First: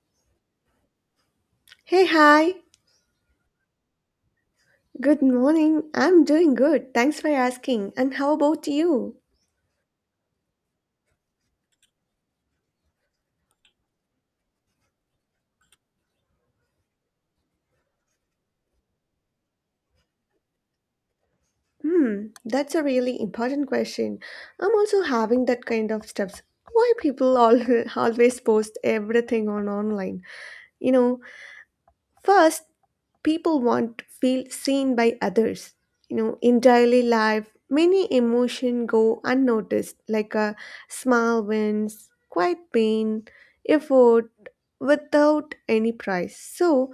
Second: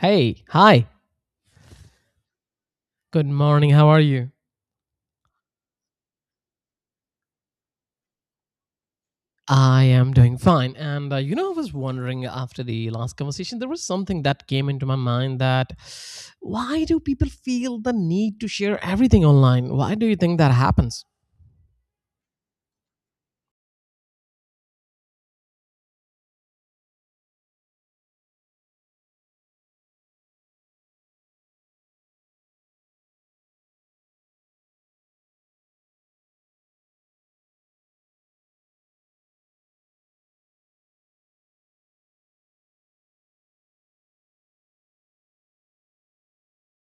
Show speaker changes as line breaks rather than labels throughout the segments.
Hey, hi.
Hey, hi.
Good morning. How are you?
Good morning. I'm doing good. Thanks for asking. And how about you?
I am doing fine. I was wondering after the last conversation, there was something that came into my mind that why do people feel the need to share everything online? Why do you think that happens?
Hmm, that's a really important question. I'm also having that kind of stuff. Why people all, always post everything on online? You know, first, people want to feel seen by others. You know, in daily life, many emotion go unnoticed, like a small wins, quiet pain, effort, without any price. So,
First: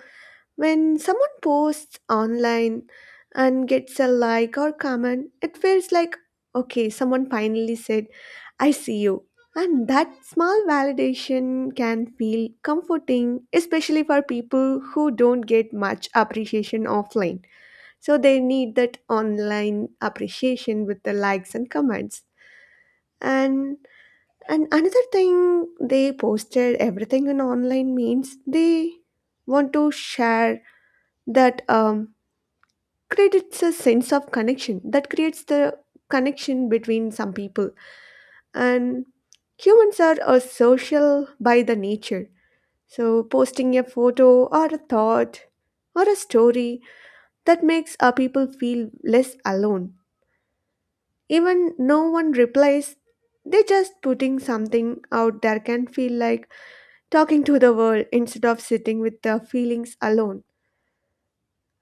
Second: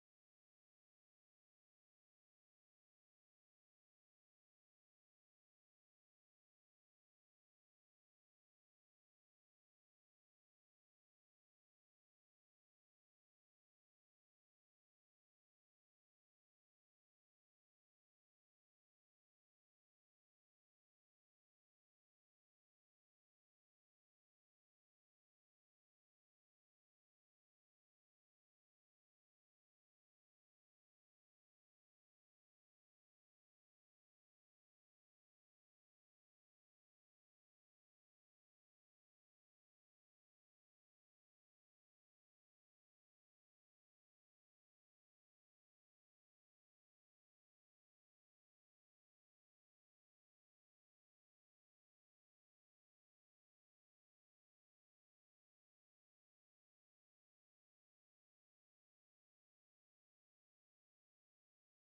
when someone posts online and gets a like or comment, it feels like, okay, someone finally said, I see you. And that small validation can feel comforting, especially for people who don't get much appreciation offline. So they need that online appreciation with the likes and comments. And and another thing, they posted everything in online means they want to share that creates a sense of connection, that creates the connection between some people, and humans are a social by the nature, so posting a photo or a thought or a story that makes our people feel less alone. Even no one replies, they just putting something out there can feel like talking to the world instead of sitting with their feelings alone.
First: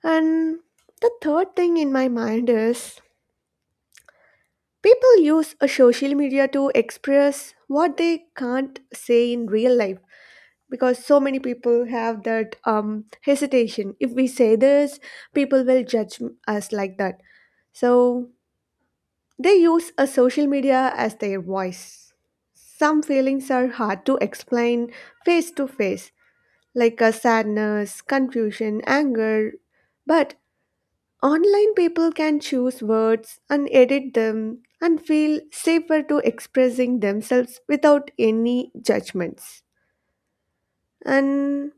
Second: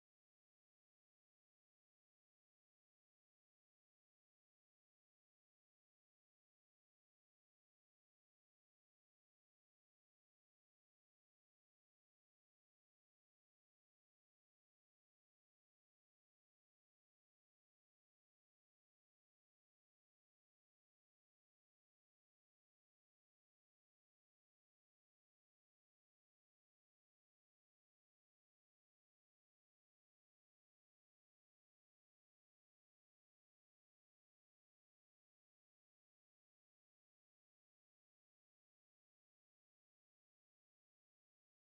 And the third thing in my mind is, people use a social media to express what they can't say in real life, because so many people have that hesitation. If we say this, people will judge us, like that. So they use a social media as their voice. Some feelings are hard to explain face to face, like a sadness, confusion, anger. But online, people can choose words and edit them and feel safer to expressing themselves without any judgments. And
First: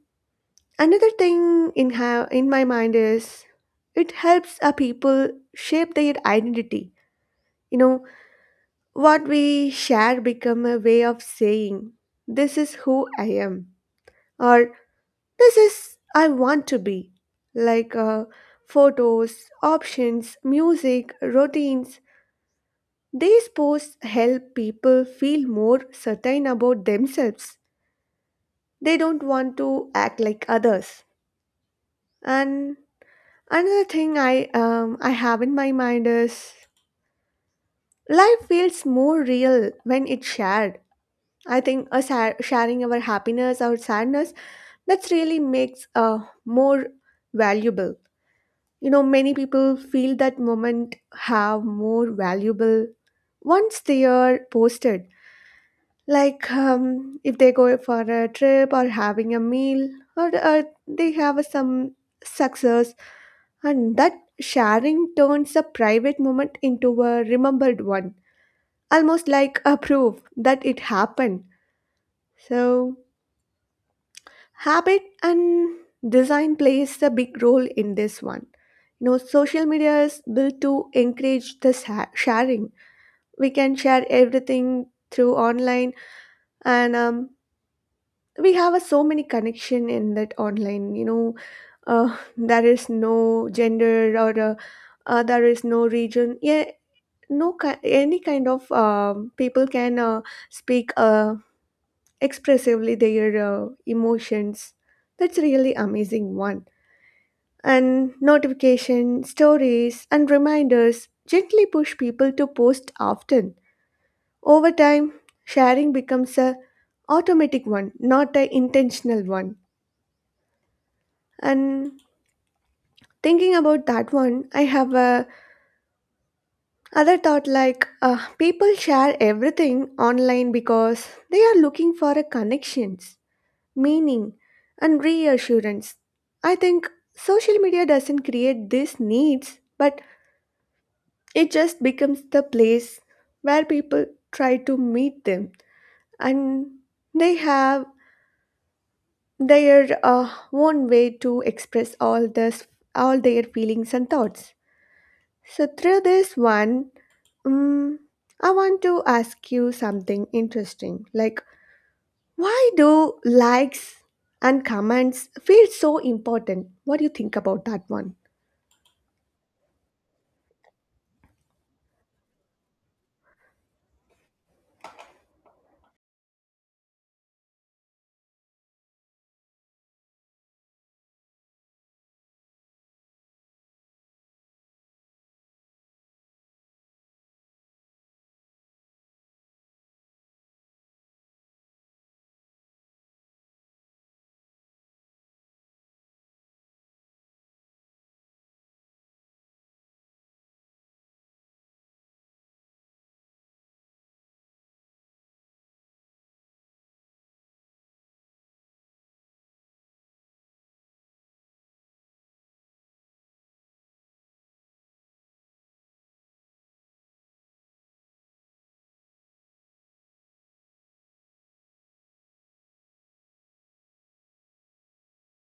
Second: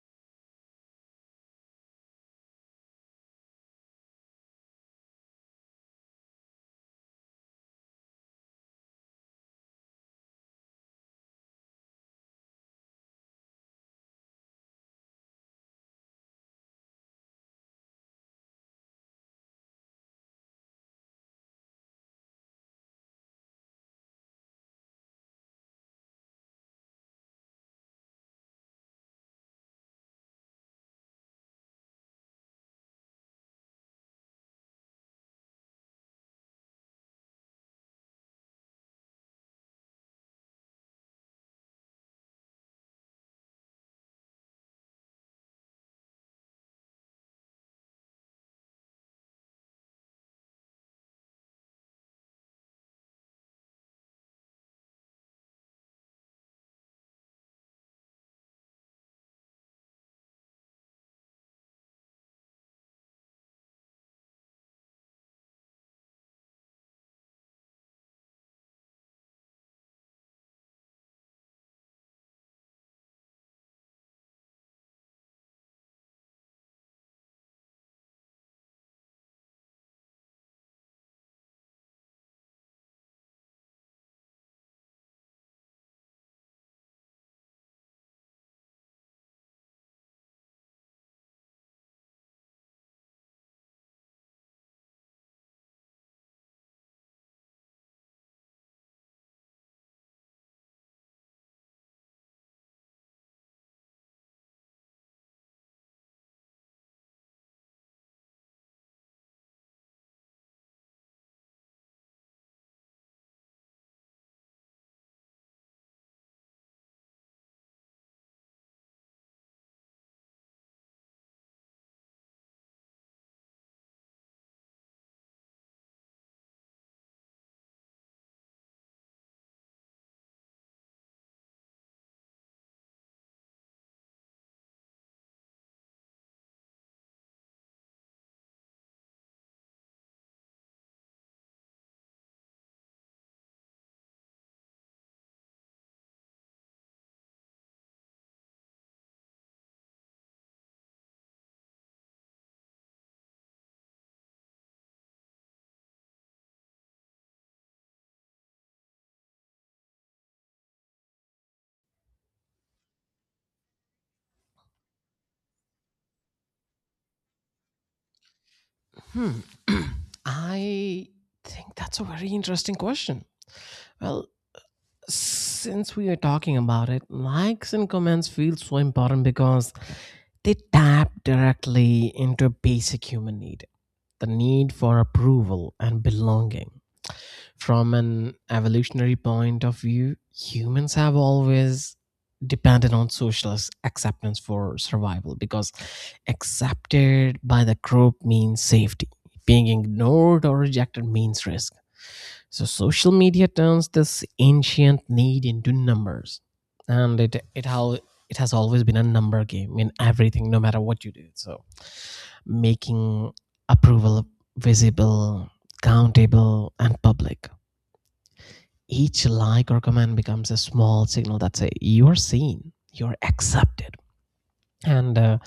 another thing in my mind is, it helps a people shape their identity. You know, what we share become a way of saying this is who I am, or this is I want to be. Like photos, options, music, routines. These posts help people feel more certain about themselves. They don't want to act like others. And another thing I have in my mind is, life feels more real when it's shared. I think us sharing our happiness or sadness, that's really makes more valuable. You know, many people feel that moment have more valuable once they are posted, like if they go for a trip or having a meal, or they have some success, and that sharing turns a private moment into a remembered one, almost like a proof that it happened. So habit and design plays a big role in this one. You know, social media is built to encourage this sharing. We can share everything through online, and we have a, so many connection in that online, you know. There is no gender, or there is no region, yeah, no any kind of, people can speak expressively their emotions. That's really amazing one. And notification stories and reminders gently push people to post often. Over time, sharing becomes a automatic one, not an intentional one. And thinking about that one, I have a other thought, like people share everything online because they are looking for a connections, meaning, and reassurance. I think social media doesn't create these needs, but it just becomes the place where people try to meet them, and they have their own way to express all this, all their feelings and thoughts. So, through this one, um, I want to ask you something interesting. Like, why do likes and comments feel so important? What do you think about that one?
Hmm. I think that's a very interesting question. Well, since we are talking about it, likes and comments feel so important because they tap directly into a basic human need, the need for approval and belonging. From an evolutionary point of view, humans have always depended on acceptance for survival because accepted by the group means safety. Being ignored or rejected means risk, so social media turns this ancient need into numbers, and it how it has always been a number game in everything, no matter what you do. So making approval visible, countable, and public. Each like or comment becomes a small signal that say you are seen, you are accepted. And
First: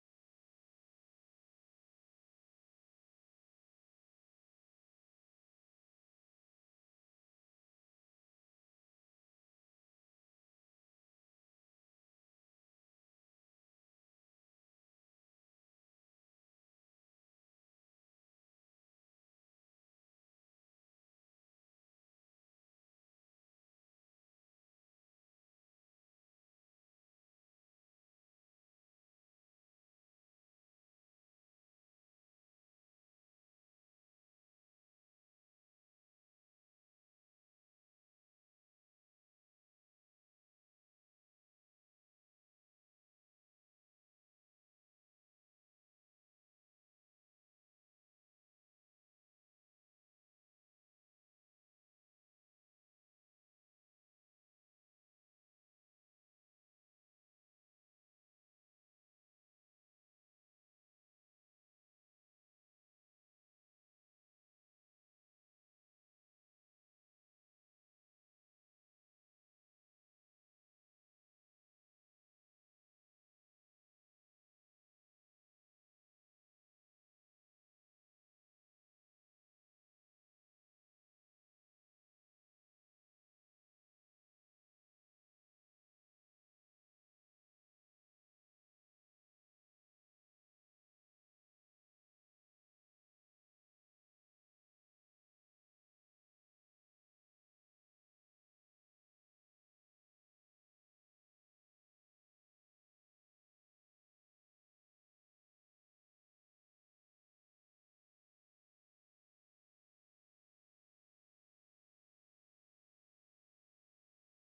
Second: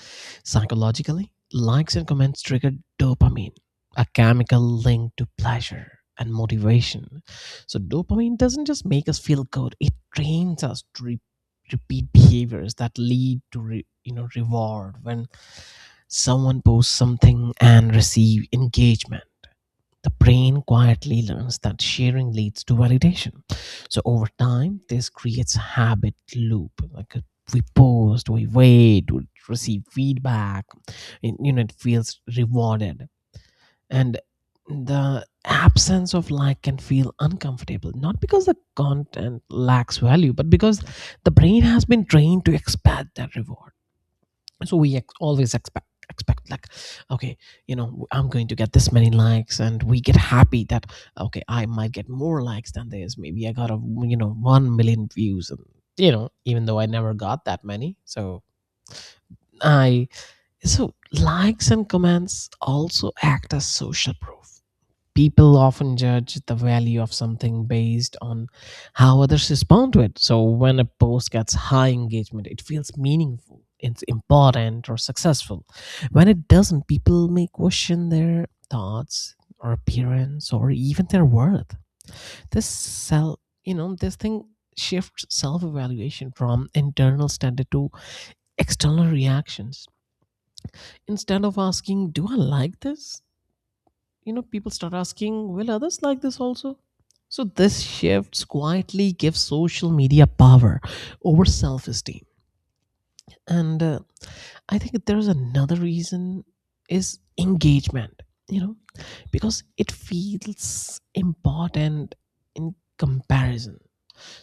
Psychologically, likes and comments trigger dopamine, a chemical linked to pleasure and motivation. So dopamine doesn't just make us feel good, it trains us to repeat behaviors that lead to reward. When someone posts something and receive engagement, the brain quietly learns that sharing leads to validation. So over time, this creates a habit loop. We post, we wait, we receive feedback. It feels rewarded, and the absence of like can feel uncomfortable. Not because the content lacks value, but because the brain has been trained to expect that reward. So we always expect like, okay, you know, I'm going to get this many likes, and we get happy that, okay, I might get more likes than this. Maybe I got, a you know 1 million views, and you know, even though I never got that many. So i so likes and comments also act as social proof. People often judge the value of something based on how others respond to it. So when a post gets high engagement, it feels meaningful, it's important or successful. When it doesn't, people may question their thoughts or appearance or even their worth. This thing shifts self-evaluation from internal standard to external reactions. Instead of asking, do I like this? You know, people start asking, will others like this also. So this shifts quietly gives social media power over self-esteem. And uh, i think there's another reason is engagement, you know, because it feels important in comparison.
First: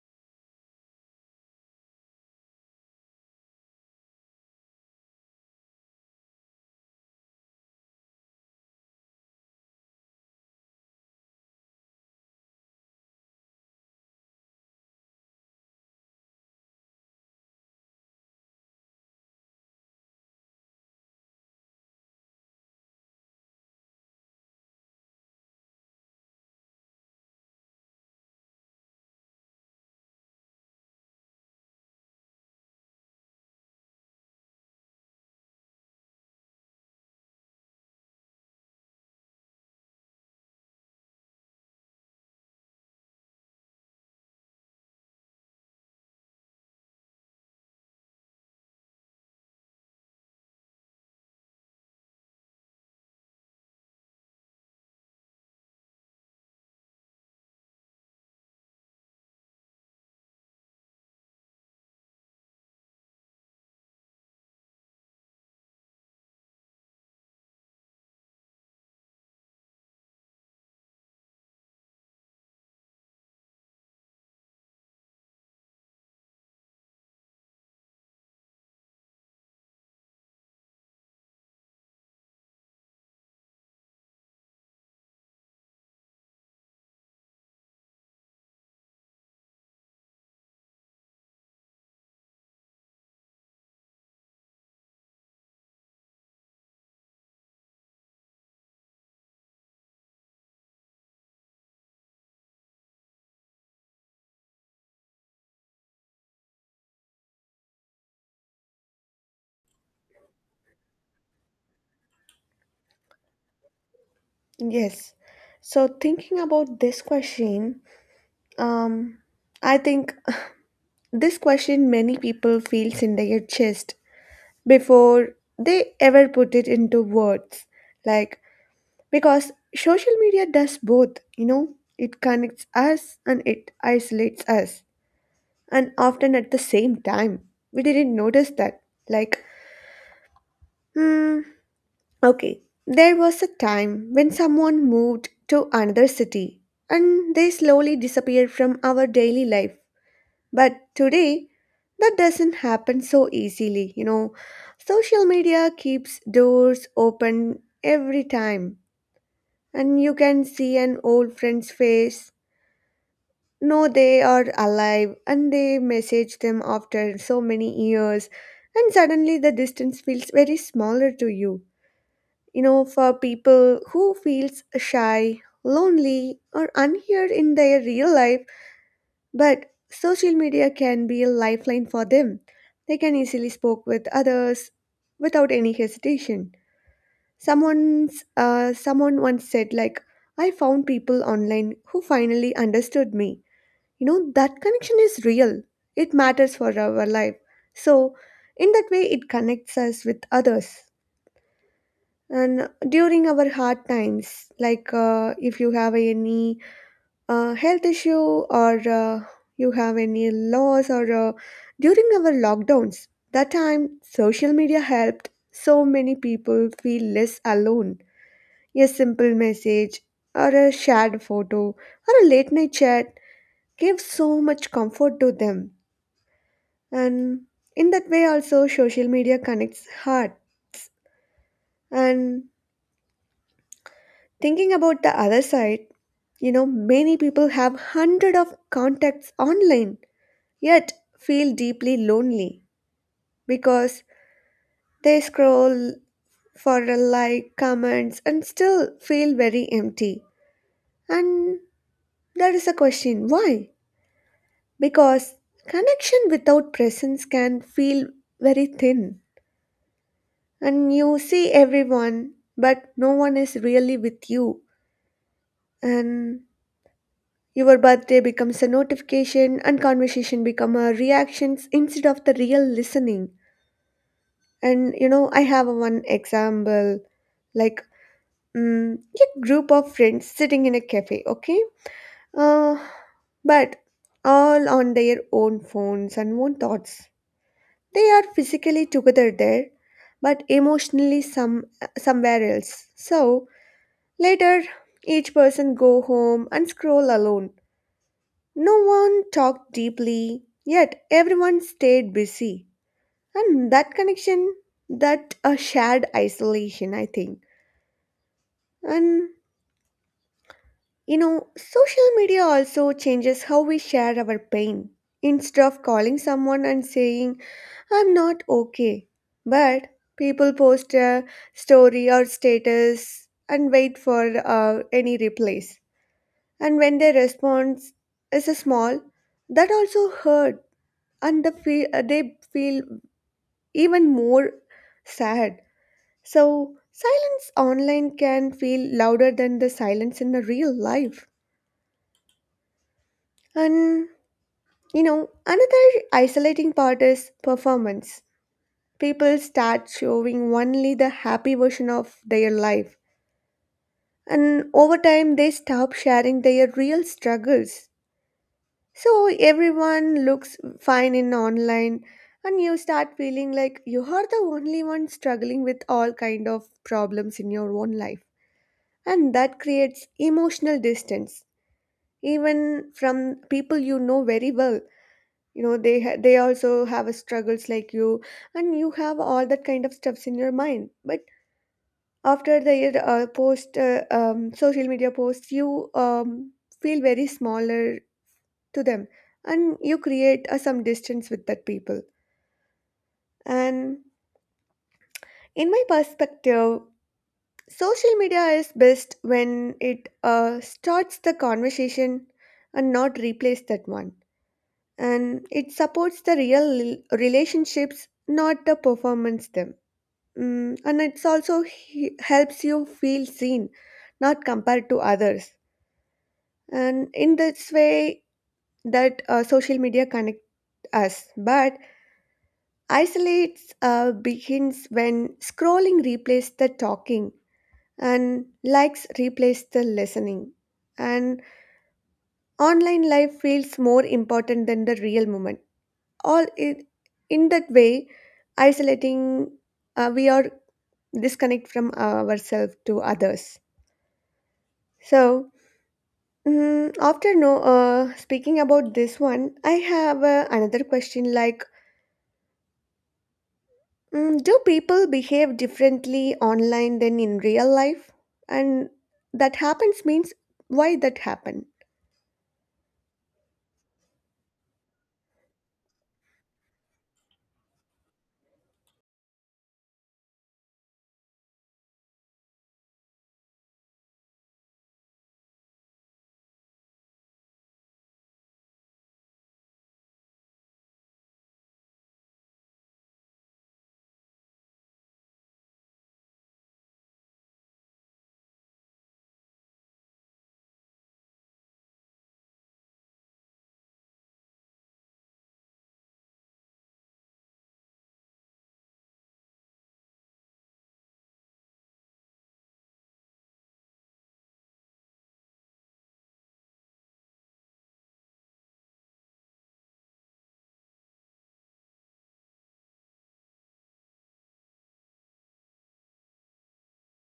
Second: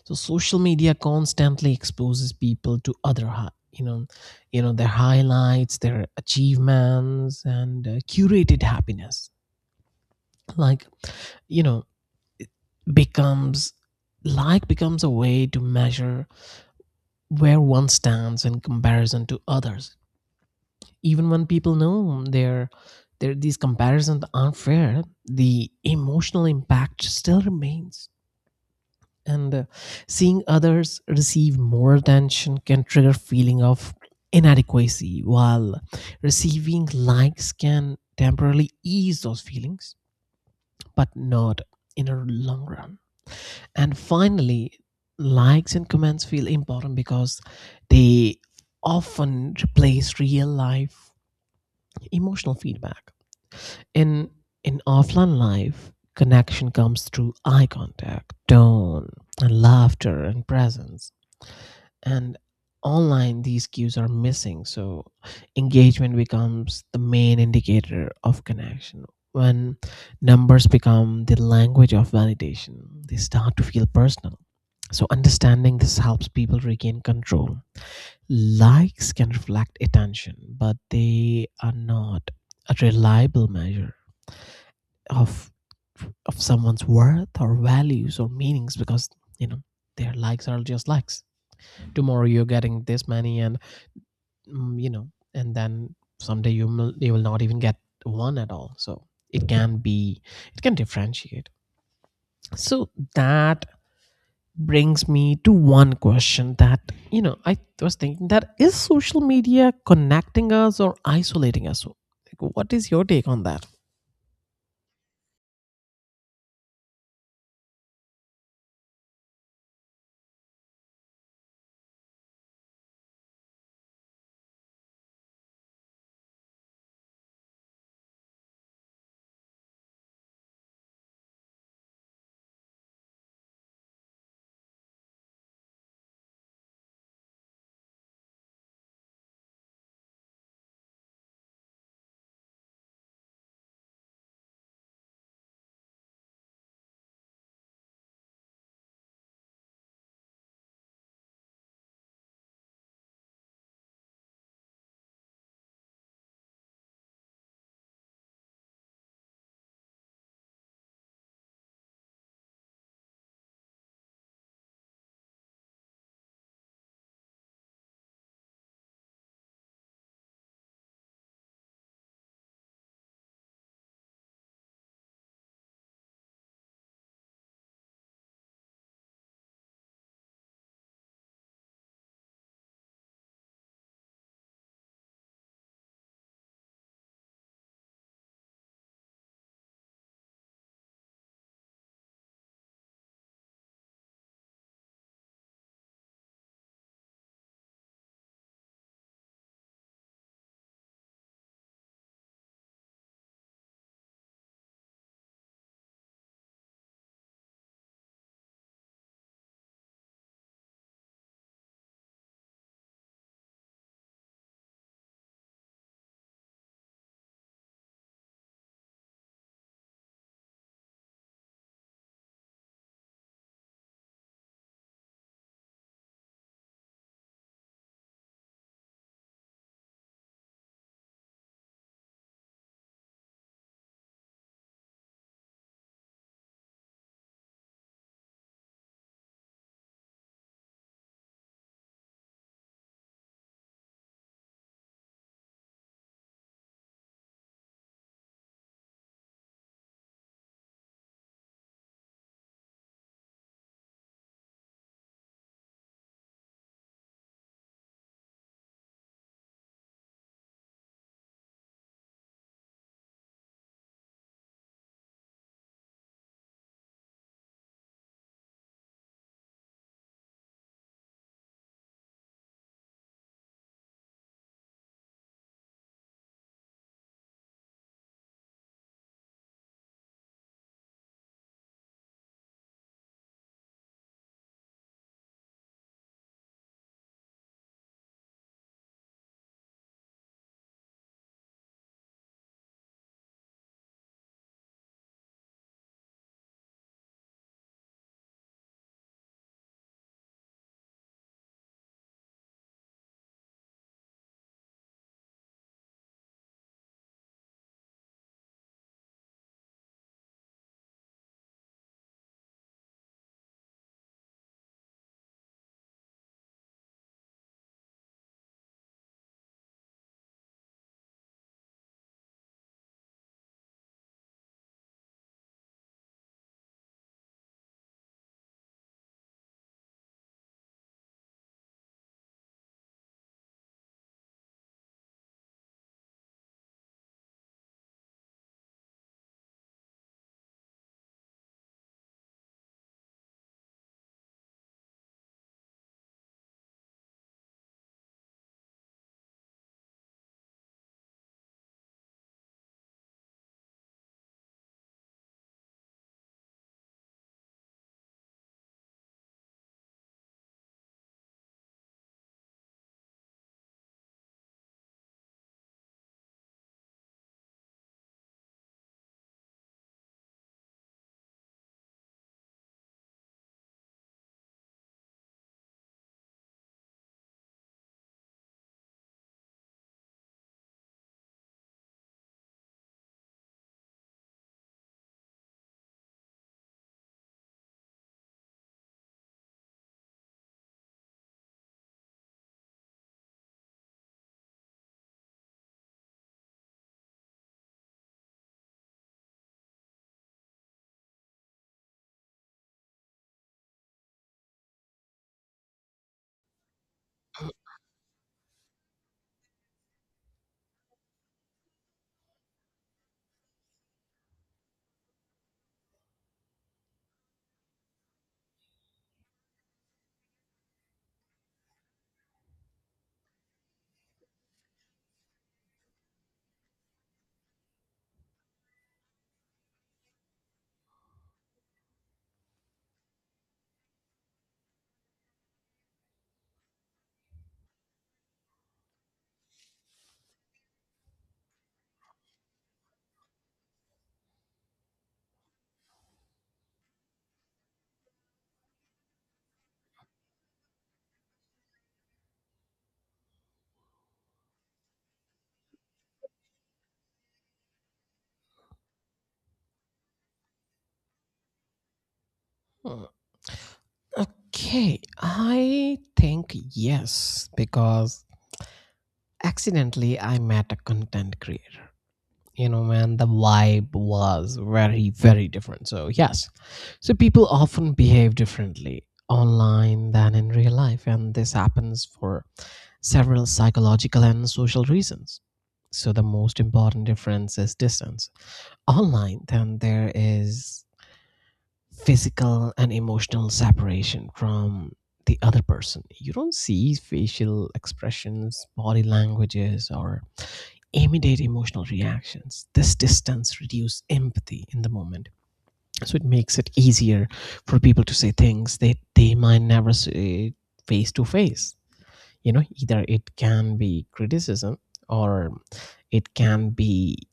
So social media constantly exposes people to other hi- you know their highlights, their achievements, and curated happiness. Like you know it becomes like becomes a way to measure where one stands in comparison to others. Even when people know their these comparisons aren't fair, the emotional impact still remains. And Seeing others receive more attention can trigger a feeling of inadequacy, while receiving likes can temporarily ease those feelings, but not in a long run. And finally, likes and comments feel important because they often replace real life emotional feedback. In in offline life, connection comes through eye contact, tone, and laughter and presence. And online these cues are missing, so engagement becomes the main indicator of connection. When numbers become the language of validation, they start to feel personal. So understanding this helps people regain control. Likes can reflect attention, but they are not a reliable measure of of someone's worth or values or meanings. Because you know, their likes are just likes. Tomorrow you're getting this many, and you know, and then someday you will, you will not even get one at all. So it can be, it can differentiate. So that brings me to one question, that you know, I was thinking, that is social media connecting us or isolating us? So, like, what is your take on that?
Yes. So thinking about this question, um, I think this question many people feels in their chest before they ever put it into words. Like, because social media does both, you know, it connects us and it isolates us, and often at the same time. We didn't notice that. Like, hmm, okay, there was a time when someone moved to another city and they slowly disappeared from our daily life. But today, that doesn't happen so easily, you know. Social media keeps doors open every time, and you can see an old friend's face. No, they are alive, and they message them after so many years, and suddenly the distance feels very smaller to you. You know, for people who feels shy, lonely, or unheard in their real life, but social media can be a lifeline for them. They can easily spoke with others without any hesitation. Someone's, someone once said, like, "I found people online who finally understood me." You know, that connection is real, it matters for our life. So in that way, it connects us with others. And during our hard times, like if you have any health issue, or you have any loss, or during our lockdowns, that time social media helped so many people feel less alone. A simple message, or a shared photo, or a late night chat gave so much comfort to them. And in that way, also, social media connects hearts. And thinking about the other side, you know, many people have hundred of contacts online, yet feel deeply lonely, because they scroll for a like, comments, and still feel very empty. And there is a question, why? Because connection without presence can feel very thin, and you see everyone, but no one is really with you. And your birthday becomes a notification, and conversation become a reactions instead of the real listening. And you know, I have a one example, like mm, a group of friends sitting in a cafe, okay? Uh, but all on their own phones and own thoughts. They are physically together there, but emotionally somewhere else. So later, each person go home and scroll alone. No one talked deeply, yet everyone stayed busy. And that connection, that a shared isolation, I think. And you know, social media also changes how we share our pain. Instead of calling someone and saying, I'm not okay, but people post a story or status and wait for any replies. And when their response is small, that also hurt, and they feel even more sad. So silence online can feel louder than the silence in the real life. And you know, another isolating part is performance. People start showing only the happy version of their life, and over time they stop sharing their real struggles. So everyone looks fine in online, and you start feeling like you are the only one struggling with all kind of problems in your own life, and that creates emotional distance even from people you know very well. You know, they also have a struggles like you, and you have all that kind of stuffs in your mind, but after the post, social media posts, you feel very smaller to them, and you create a, some distance with that people. And in my perspective, social media is best when it starts the conversation and not replace that one, and it supports the real relationships, not the performance them. Mm, and it's also helps you feel seen, not compared to others. And in this way, that social media connect us, but isolates begins when scrolling replaces the talking, and likes replace the listening. And online life feels more important than the real moment. All i- in that way, isolating, we are disconnect from ourselves to others. So, after no, speaking about this one, I have another question, like, do people behave differently online than in real life? And that happens means, why that happened.
Hmm. Okay, I think yes, because accidentally I met a content creator. You know, man, the vibe was very, very different. So, yes. So, people often behave differently online than in real life, and this happens for several psychological and social reasons. So, the most important difference is distance. Online, then there is physical and emotional separation from the other person. You don't see facial expressions, body languages, or immediate emotional reactions. This distance reduces empathy in the moment. So it makes it easier for people to say things that they might never say face to face. You know, either it can be criticism or it can be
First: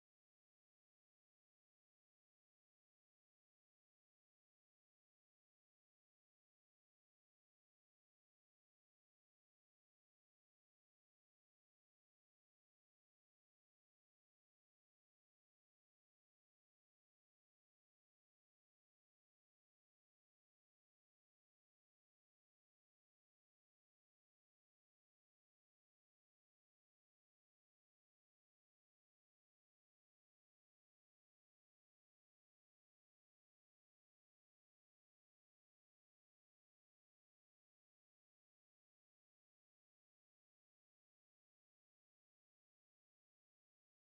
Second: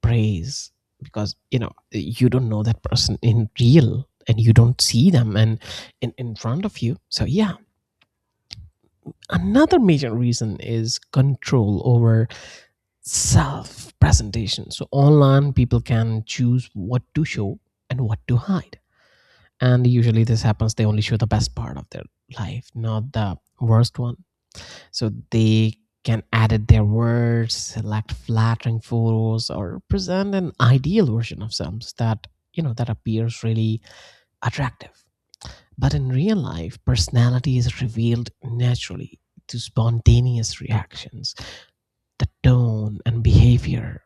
praise, because you know you don't know that person in real and you don't see them and in front of you, so yeah. Another major reason is control over self presentation. So online people can choose what to show and what to hide, and usually this happens they only show the best part of their life, not the worst one. So they can edit their words, select flattering photos, or present an ideal version of themselves that, you know, that appears really attractive. But in real life, personality is revealed naturally to spontaneous reactions, the tone and behavior.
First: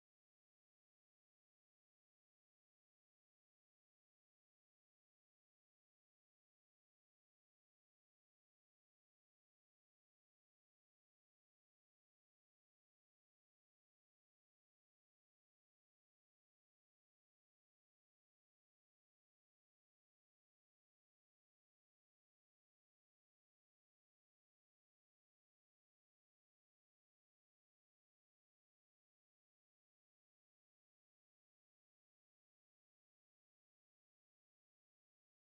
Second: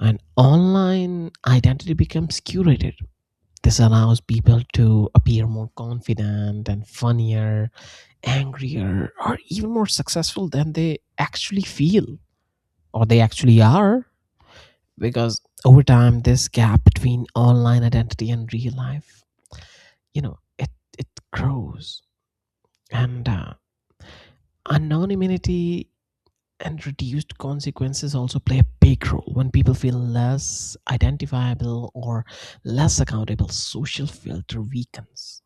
And online identity becomes curated. This allows people to appear more confident and funnier, angrier, or even more successful than they actually feel, or they actually are. Because over time this gap between online identity and real life, you know, it grows. And Anonymity and reduced consequences also play a big role. When people feel less identifiable or less accountable, social filter weakens.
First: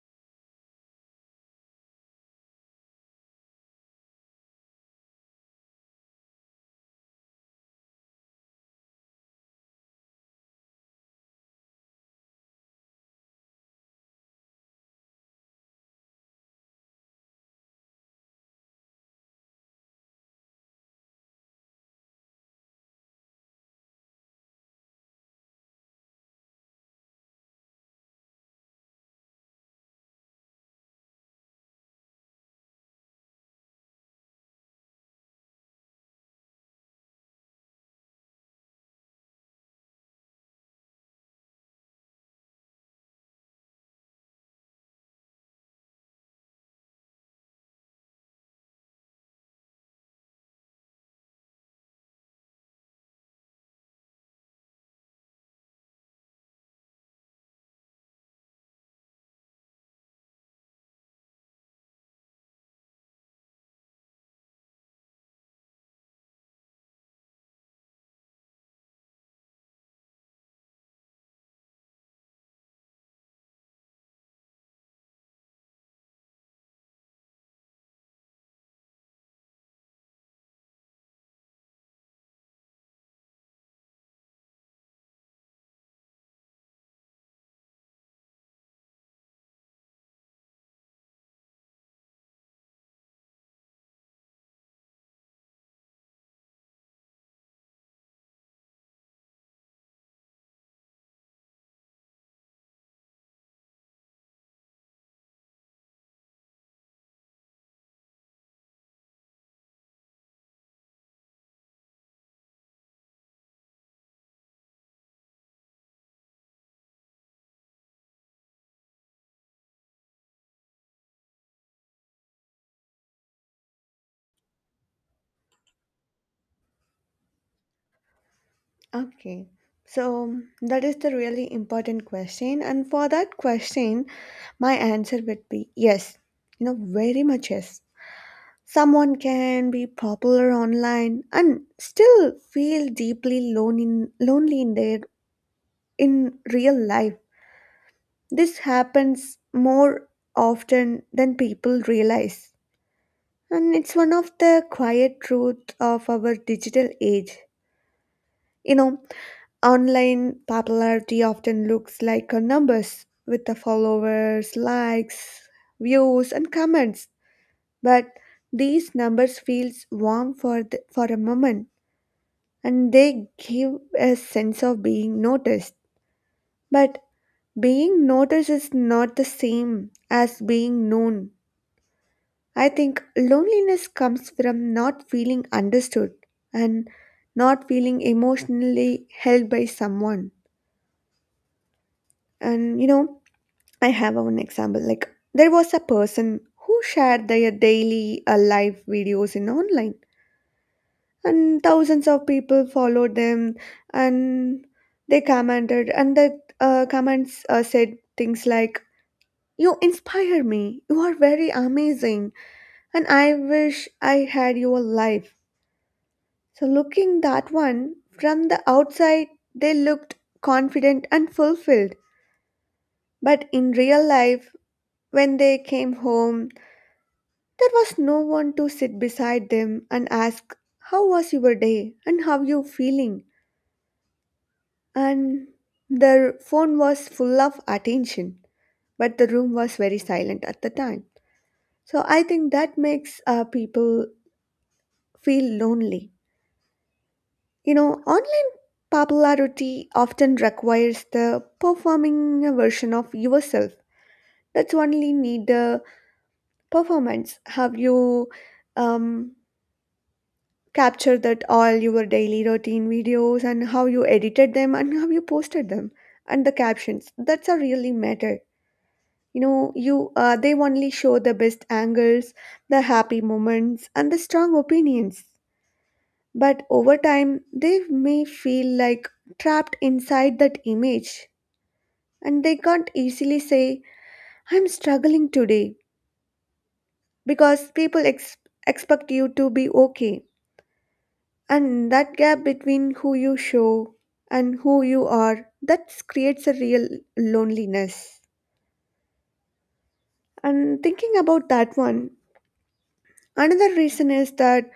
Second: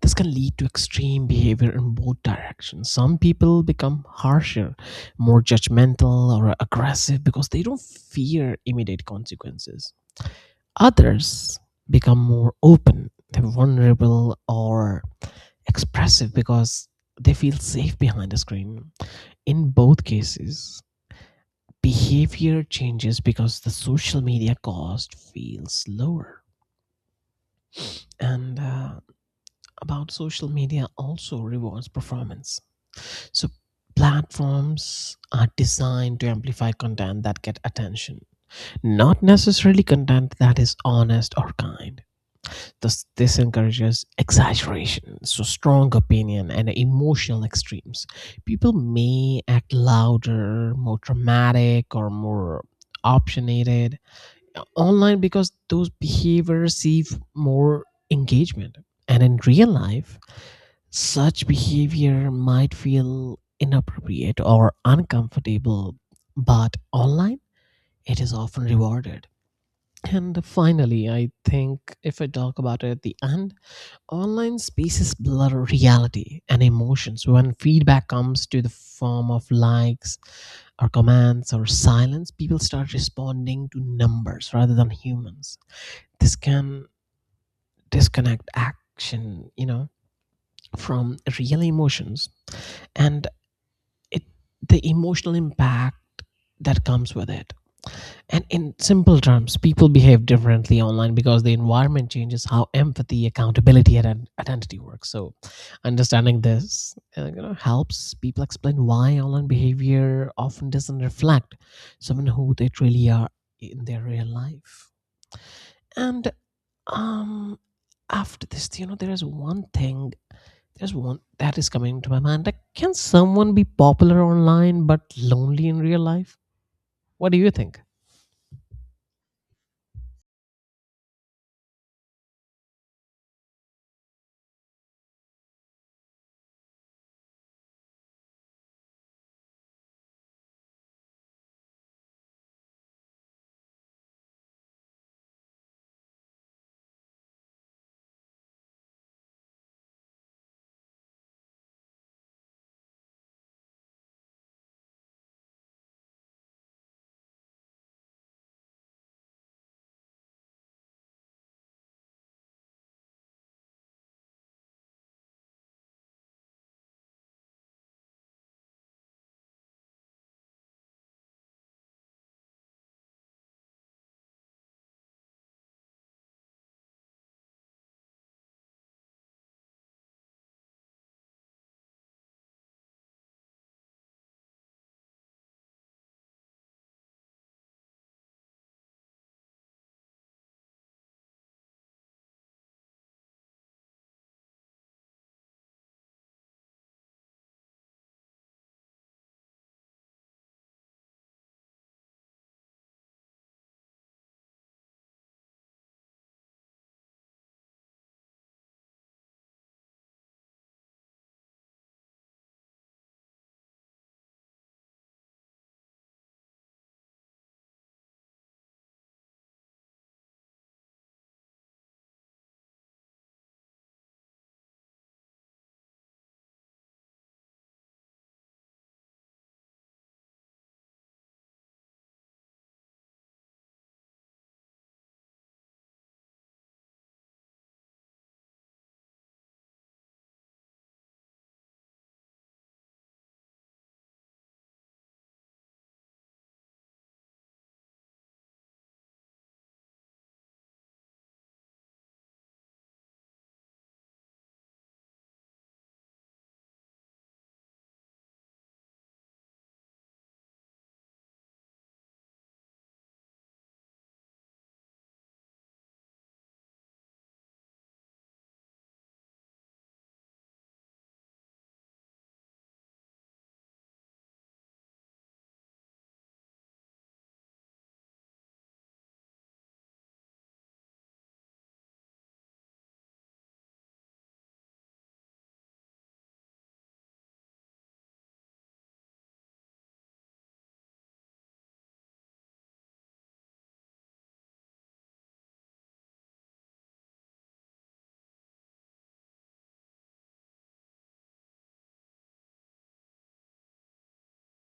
This can lead to extreme behavior in both directions. Some people become harsher, more judgmental or aggressive because they don't fear immediate consequences. Others become more open, they're vulnerable or expressive because they feel safe behind a screen. In both cases, behavior changes because the social media cost feels lower. And About social media also rewards performance. So platforms are designed to amplify content that get attention, not necessarily content that is honest or kind. This encourages exaggeration, so strong opinion, and emotional extremes. People may act louder, more dramatic, or more opinionated online because those behaviors receive more engagement. And in real life, such behavior might feel inappropriate or uncomfortable, but online, it is often rewarded. And finally, I think if I talk about it at the end, online spaces blur reality and emotions. When feedback comes to the form of likes or comments or silence, people start responding to numbers rather than humans. This can disconnect action, you know, from real emotions and it the emotional impact that comes with it. And in simple terms, people behave differently online because the environment changes how empathy, accountability, and identity works. So, understanding this, you know, helps people explain why online behavior often doesn't reflect someone who they truly are in their real life. And um, After this, you know, there's one that is coming to my mind, like, can someone be popular online but lonely in real life? What do you think?
Okay. So mm, that is the really important question. And for that question, my answer would be yes. You know, very much yes. Someone can be popular online and still feel deeply lonely in their in real life. This happens more often than people realize. And it's one of the quiet truths of our digital age. You know, online popularity often looks like a numbers, with the followers, likes, views, and comments. But these numbers feels warm for for a moment, and they give a sense of being noticed. But being noticed is not the same as being known. I think loneliness comes from not feeling understood, and not feeling emotionally held by someone. And you know, I have one example. Like, there was a person who shared their daily live videos in online, and thousands of people followed them, and they commented, and the comments said things like, "You inspire me. You are very amazing, and I wish I had your life." So, looking that one from the outside, they looked confident and fulfilled. But in real life, when they came home, there was no one to sit beside them and ask, how was your day and how you feeling? And their phone was full of attention, but the room was very silent at the time. So, I think that makes people feel lonely. You know, online popularity often requires the performing a version of yourself. That's only need the performance. Have you um, captured that all your daily routine videos and how you edited them and how you posted them and the captions? That's a really matter. You know, you they only show the best angles, the happy moments, and the strong opinions. But over time, they may feel like trapped inside that image and they can't easily say, I'm struggling today because expect you to be okay. And that gap between who you show and who you are, that creates a real loneliness. And thinking about that one, another reason is that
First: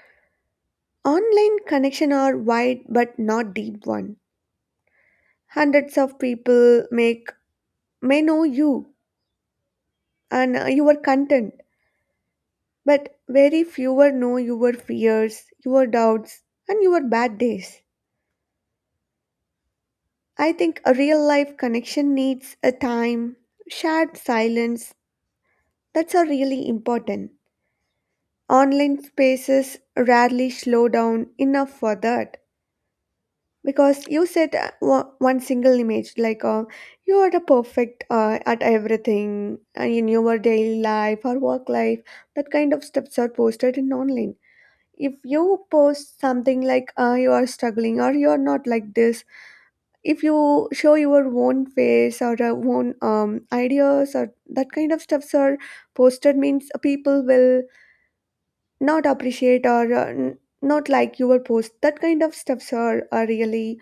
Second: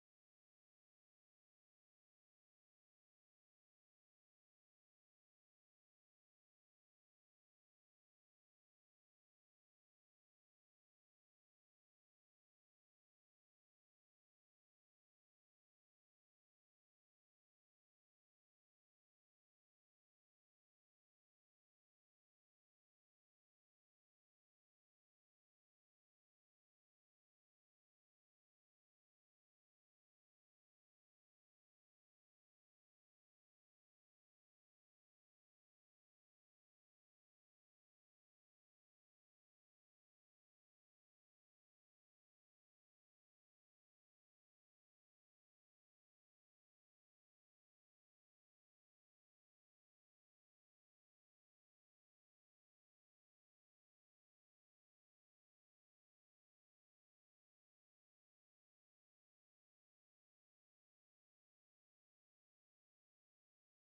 online connection are wide but not deep one. Hundreds of people make may know you and you were content. But very fewer know your fears, your doubts, and your bad days. I think a real life connection needs a time, shared silence. That's a really important. Online spaces rarely slow down enough for that. Because you said one single image, like you are the perfect at everything in your daily life or work life, that kind of steps are posted in online if you post something like you are struggling or you are not like this if you show your own face or own ideas or that kind of stuffs are posted means people will not appreciate or not like your post that kind of stuffs are really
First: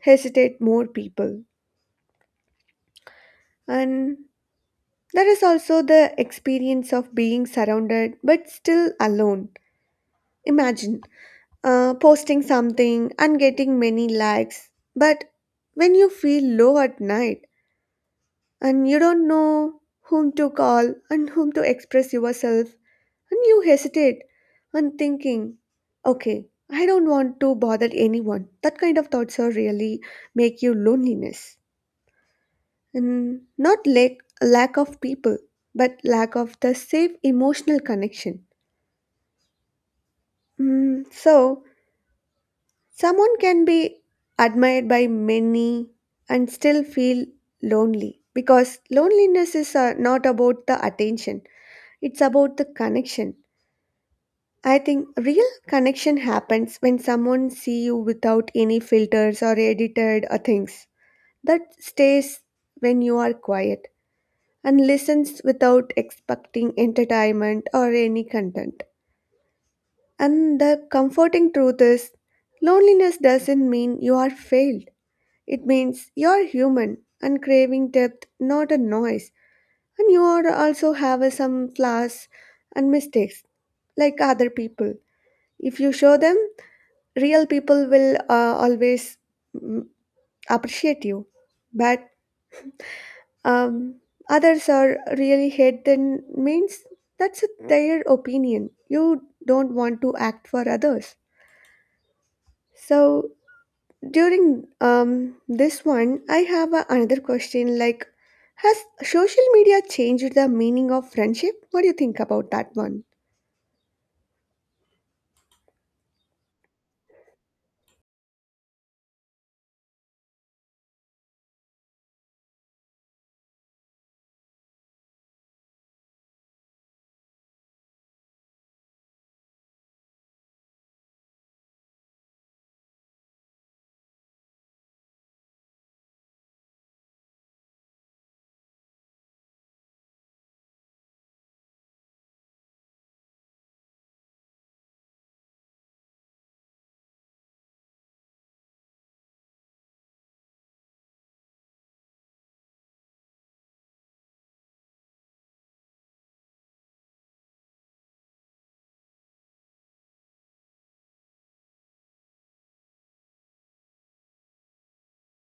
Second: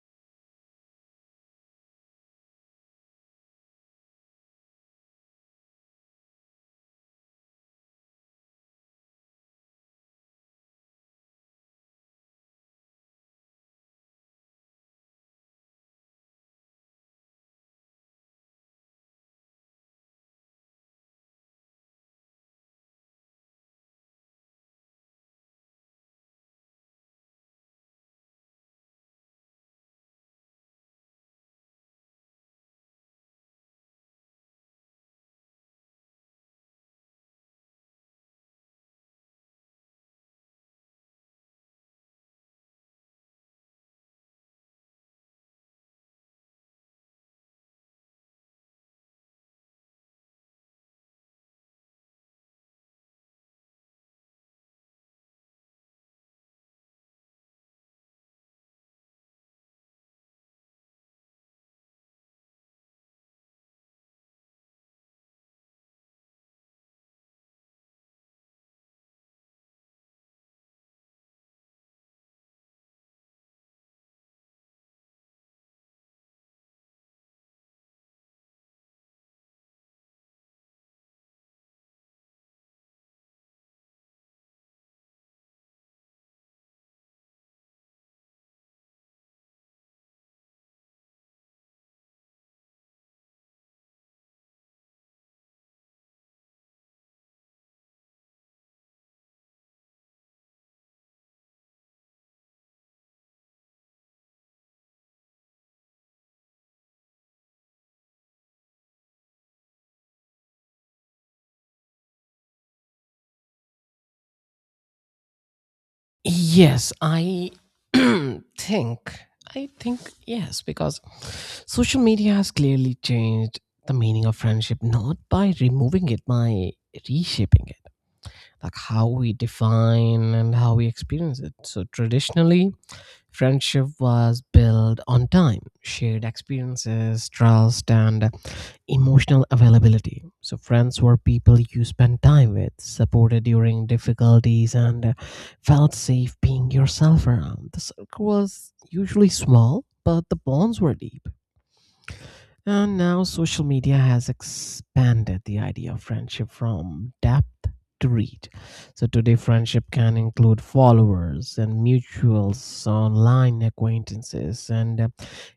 hesitate more people and there is also the experience of being surrounded but still alone imagine posting something and getting many likes. But when you feel low at night and you don't know whom to call and whom to express yourself, and you hesitate and thinking, okay, I don't want to bother anyone. That kind of thoughts are really make you loneliness. And not lack of people, but lack of the safe emotional connection. Mm, so, someone can be admired by many and still feel lonely because loneliness is not about the attention, it's about the connection. I think real connection happens when someone see you without any filters or edited things. That stays when you are quiet and listens without expecting entertainment or any content. And the comforting truth is loneliness doesn't mean you are failed. It means you're human and craving depth, not a noise, and you are also have a some flaws and mistakes like other people. If you show them, real people will always mm, appreciate you. But um, others are really hate, then means that's a, their opinion. You don't want to act for others. So during this one, I have a, another question like, has social media changed the meaning of friendship? What do you think about that one?
Yes, I think I think yes, because social media has clearly changed the meaning of friendship, not by removing it, by reshaping it, like how we define and how we experience it. So traditionally, friendship was built on time, shared experiences, trust, and emotional availability. So friends were people you spent time with, supported during difficulties, and felt safe being yourself around. The circle was usually small, but the bonds were deep. And now social media has expanded the idea of friendship from depth to reach. So today, friendship can include followers and mutuals, online acquaintances, and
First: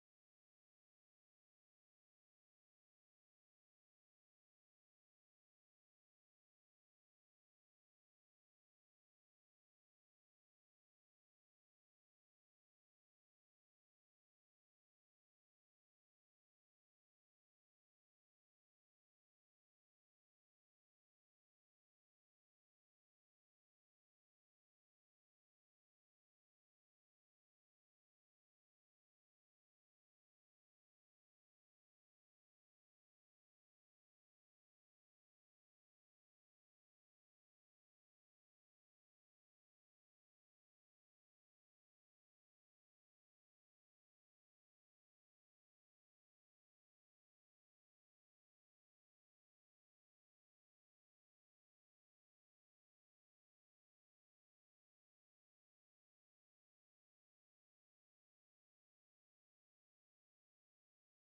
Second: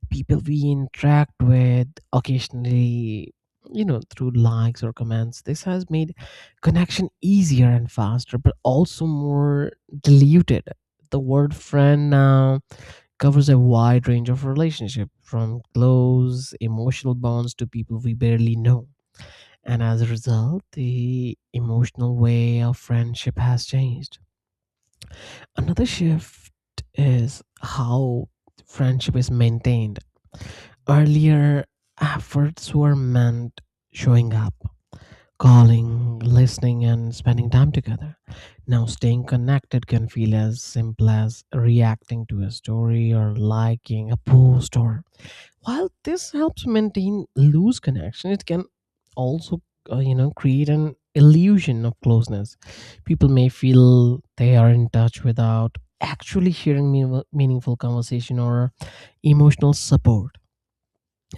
people we interact with occasionally, you know, through likes or comments. This has made connection easier and faster, but also more diluted. The word friend now covers a wide range of relationships, from close emotional bonds to people we barely know. And as a result, the emotional way of friendship has changed. Another shift is how friendship is maintained. Earlier, efforts were meant showing up, calling, listening, and spending time together. Now, staying connected can feel as simple as reacting to a story or liking a post. Or while this helps maintain loose connection, it can also, you know, create an illusion of closeness. People may feel they are in touch without actually sharing meaningful conversation or emotional support.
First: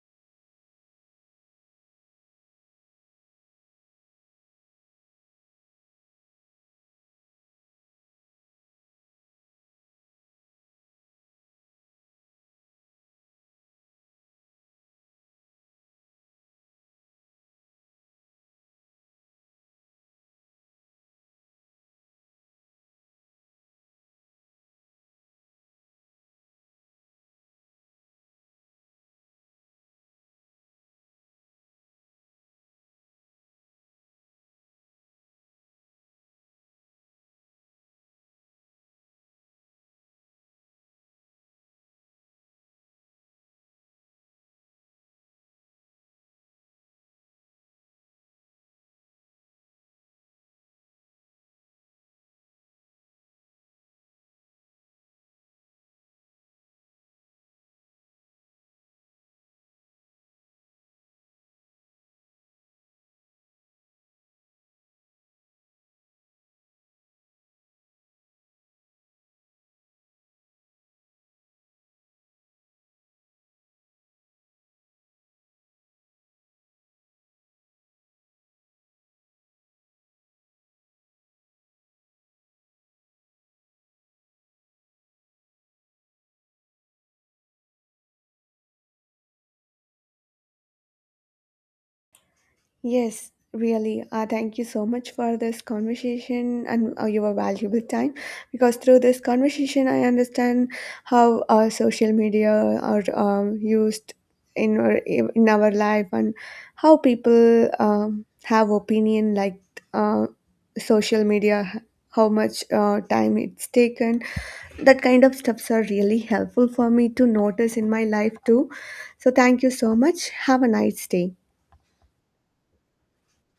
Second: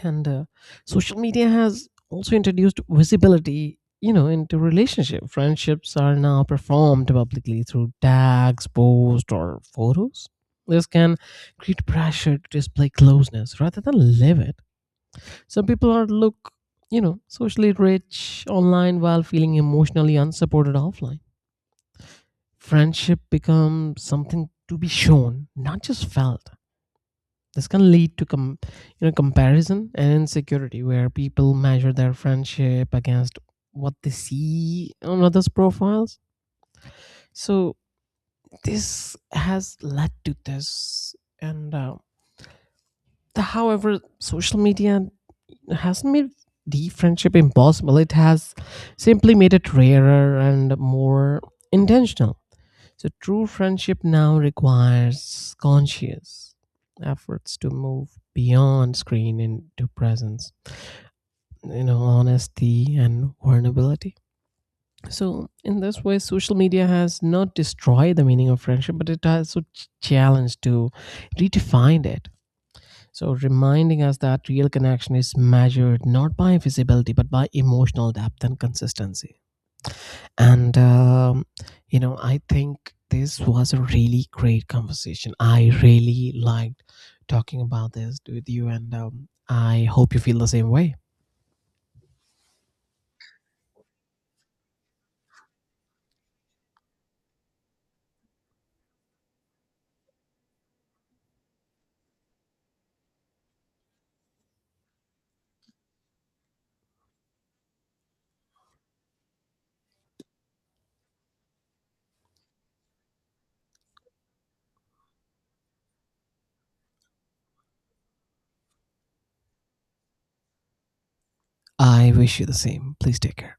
And Social media has also introduced visibility, you know, into relationship. Friendships are now performed publicly through tags, posts, or photos. This can create pressure to display closeness rather than live it. Some people are look, you know, socially rich online while feeling emotionally unsupported offline. Friendship becomes something to be shown, not just felt. This can lead to you know, comparison and insecurity, where people measure their friendship against what they see on others' profiles. So this has led to this, and uh, however, social media hasn't made deep friendship impossible. It has simply made it rarer and more intentional. So true friendship now requires conscious efforts to move beyond screen into presence, you know, honesty and vulnerability. So in this way, social media has not destroyed the meaning of friendship, but it has also challenged to redefine it. So, reminding us that real connection is measured not by visibility but by emotional depth and consistency. And, um, you know, I think this was a really great conversation. I really liked talking about this with you, and I hope you feel the same way.
Yes, really. Thank you so much for this conversation and your valuable time. Because through this conversation, I understand how social media are used in in our life and how people have opinion like uh, social media, how much time it's taken. That kind of stuffs are really helpful for me to notice in my life too. So thank you so much. Have a nice day.
I wish you the same. Please take care.